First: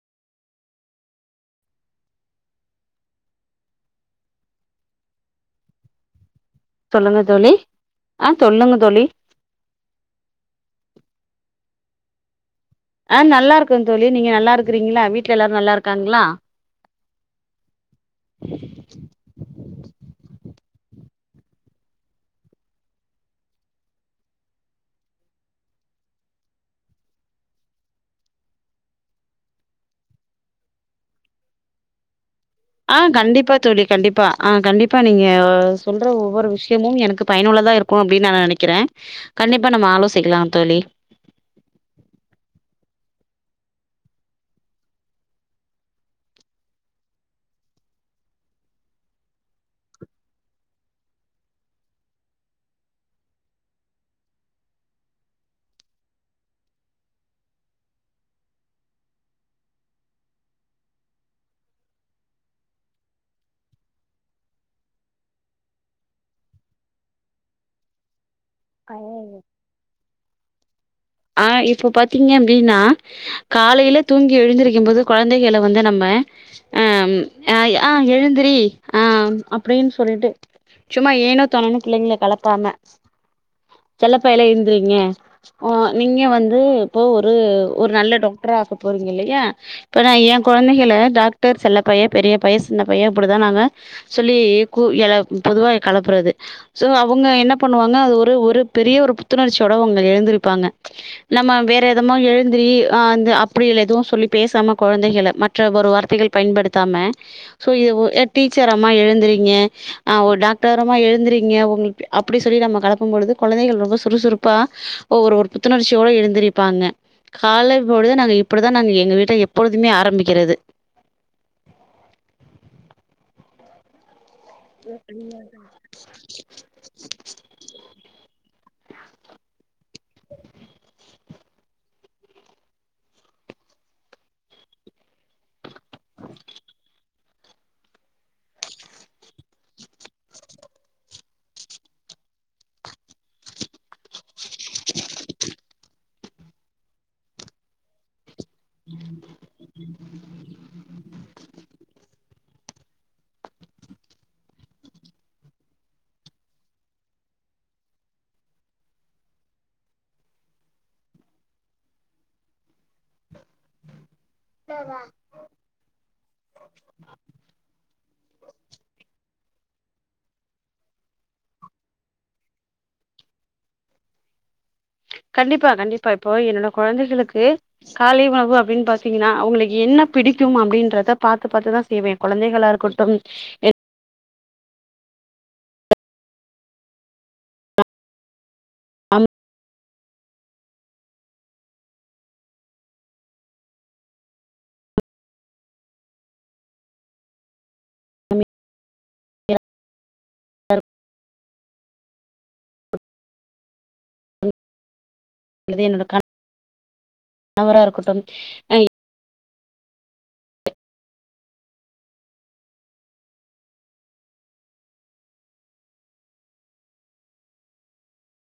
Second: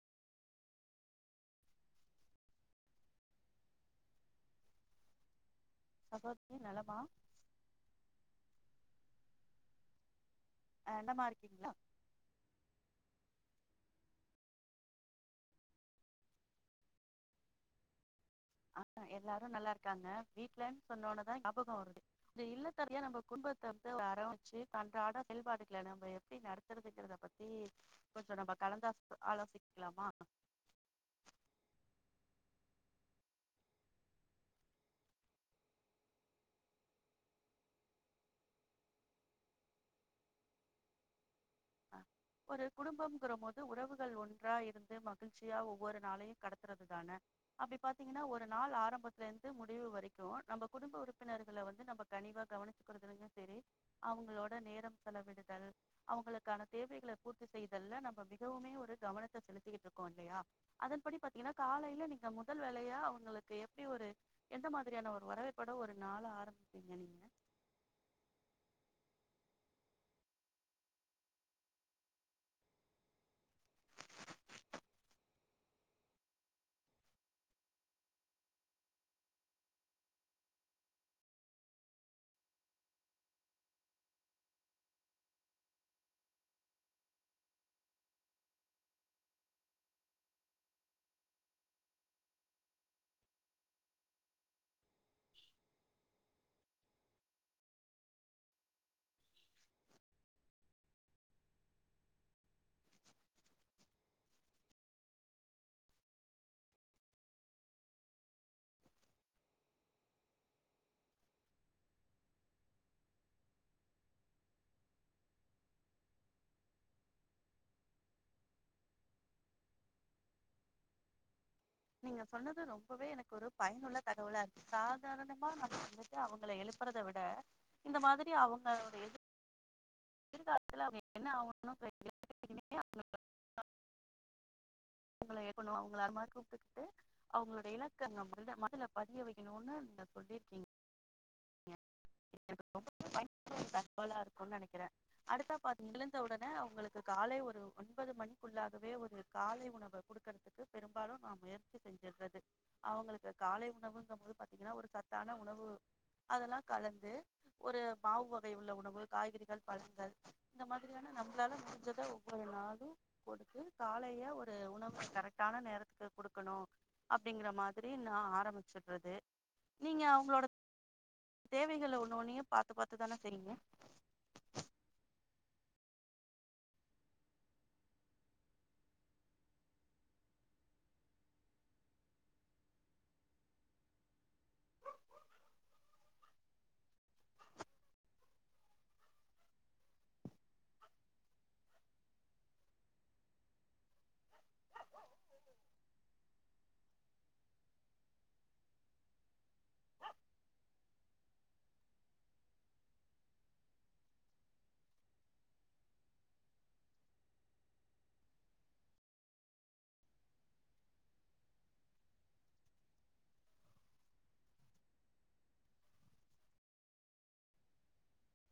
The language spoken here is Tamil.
[unintelligible] சொல்லுங்க தோழி அ சொல்லுங்க தோழி ஏண்டமா இருக்கீங்களா அ நல்லாருக்க தோழி நீங்க நல்லார்க்குறீங்ளா வீட்ல எல்லாரு நல்லார்க்காங்ளா ஆ எல்லாரும் நல்லா இரு இர்க்காங்க வீட்ட்லன் சொன்னோனதா ஞாபக வருது இந்த இல்லத்தரசியா நம்ப கும்பத்த வந்து அரவ்ச்சி அன்றாட செல்பாடுகள நம்ம எப்டி நத்துறதுங்கறத பத்தி கொஞ்சொ நம்ப கலந்தாஸ் ஆலோசிக்லாமா ஆ கண்டிப்பா தோழி கண்டிப்பா ஆ கண்டிப்பா நீங்க சொல்ற ஒவ்வொரு விஷ்யமு எனக்கு பயனுள்ளதா இருக்கு அப்டி நா நெனைக்கிற கண்டிப்பா நம்ம ஆலோசிக்கிலா தோழி ஒரு குடும்பம்ங்கிற மோது உறவுகள் ஒன்றா இருந்து மகிழ்ச்சியா ஒவ்வொரு நாளையு கடத்துறது தான அப்டி பாத்தீங்கனா ஒரு நாள் ஆரம்பத்துலேந்து முடிவு வரக்கு நம்ப குடும்ப உறுப்பினர்கள வந்து நம்ப கனிவா கவனிச்சுக்குறதுலேந்து செரி அவுங்களோட நேரம் செலவிடுதல் அவுங்களுக்கான தேவைக்ள பூர்த்தி செய்ததுல்ல நம்ம மிகவுமே ஒரு கவனத்தை செலுத்திட்டு இருக்கோ இல்லையா அதன்படி பாத்தீங்கன்னா காலையில நீங்க முதல் வேலையா அவங்களுக்கு எப்டி ஒரு எந்த மாதிரியான ஒரு வரவைப்பட ஒரு நாள ஆரம்பிப்பீங்க நீங்க அ இப்போ பாத்தீங்க அப்டின்னா காலைல தூங்கி எழுந்திரிக்க போது கொழந்தைகள வந்து நம்ம அம் அ ஆ எழுந்துரி ஆ அப்டின் சொல்ட்டு சும்மா ஏனோ தானோன்னு புள்ளைங்ள கெலப்பாம செல்லப்பயலே எந்துரிங்க ஒ நீங்க வந்து இப்போ ஒரு ஒரு நல்ல டாக்டர ஆகப் போகிறீங்க இல்லையா இப்போ நா எ கொழந்தைகள டாக்டர் செல்ல பைய பெரிய பைய சின்ன பைய இப்டி தா நாங்கள சொல்லி கூ எழு பொதுவாக கலப்புறது ஸோ அவங்க என்ன பண்ணுவாங்க அது ஒரு ஒரு பெரிய ஒரு புத்துணர்ச்சியோடு அவங்க எழுந்திருப்பாங்க நம்ம வேற எதமோ எழுந்ரி அ ந்த அப்டியல் எதுவு சொல்லி பேசாம கொழந்தைகள மற்ற ஒரு வார்த்தைகள் பயன்படுத்தாம சோ இது ஒ எ டீச்சரமா எழுந்துறீங்க அ ஒ டாக்டர்ரம்மா எழுந்துறீங்க உங்ளுக்கு அப்டி சொல்லி நம்ம கலப்பம் பொழுது கொழந்தைள் ரொம்ப சுறுசுறுப்பா ஒவ்வொரு ஒர் புத்துணர்ச்சியோட எழுந்துரிப்பாங்க காலை பொழுது நாங்க இப்புடி தா நாங்க எங்க வீட்ல எப்பொழுதுமே ஆரமிக்கிறது நீங்க சொன்னது ரொம்பவே எனக் ஒரு பயனுள்ள தகவலார் சாதாரணமா வந்துட்டு அவங்கள எழுப்புறத விட இந்த மாதுரி அவங்களோட எது எதுர்காலத்துல அவுங்க ஆவுனு [inaudible] உங்கள ஏக்கனு அவுங்கள அந்மார் கூப்ட்டுகுட்டு அவுங்லோட இலக்க [inaudible] பதிய வக்கணுன்னு ந சொல்லிர்க்கீங்க ரொம்ப பயனுள்ள தகவலா இருக் னு நினைக்கிறே அடுத்தா பாத்தீங் ள [inaudible] [unintelligible] அவங்களுக்கு காலை ஒரு ஒன்பது மணி க்குள்ளாகவே ஒரு காலை உணவ குடுக்கரத்துக்கு பெரும்பாலு நா முயற்சி செஞ்சிட்றது அவங்களுக்கு காலை உணவுங்கம்போது பாத்தீங்கன்னா ஒரு சத்தான உணவு அதெல்லா கலந்து ஒரு மாவு வகை உள்ள உணவு காய்கறிகள் பழங்கள் இந்த மாதிரியான நம்ளால முடிஞ்சதை ஒவ்வொரு நாளும் கொடுத்து காலைய ஒரு உணவு கரெக்டான நேரத்துக்கு குடுக்ணு அப்படிங்கற மாதிரி நான் ஆரம்பிச்சுட்றது நீங்க அவங்ளோட தேவைகள ஒன்னு ஒன்னயு பாத்து பாாத்துதான செய்ரிங்க கண்டிப்பா கண்டிப்பா இப்போ என்னோட கொழந்தைகளுக்கு காலை உணவு அப்படின் பாத்தீங்ன்னா அவுங்களுக்கு என்ன பிடிக்கும் அப்படின்றத பாாத்து பாத்துதா செய்வேன் கொழந்தைகளா இருக்கட்டும் எ அம் [unintelligible] அது என்னோட கணவரா இருக்கட்டும்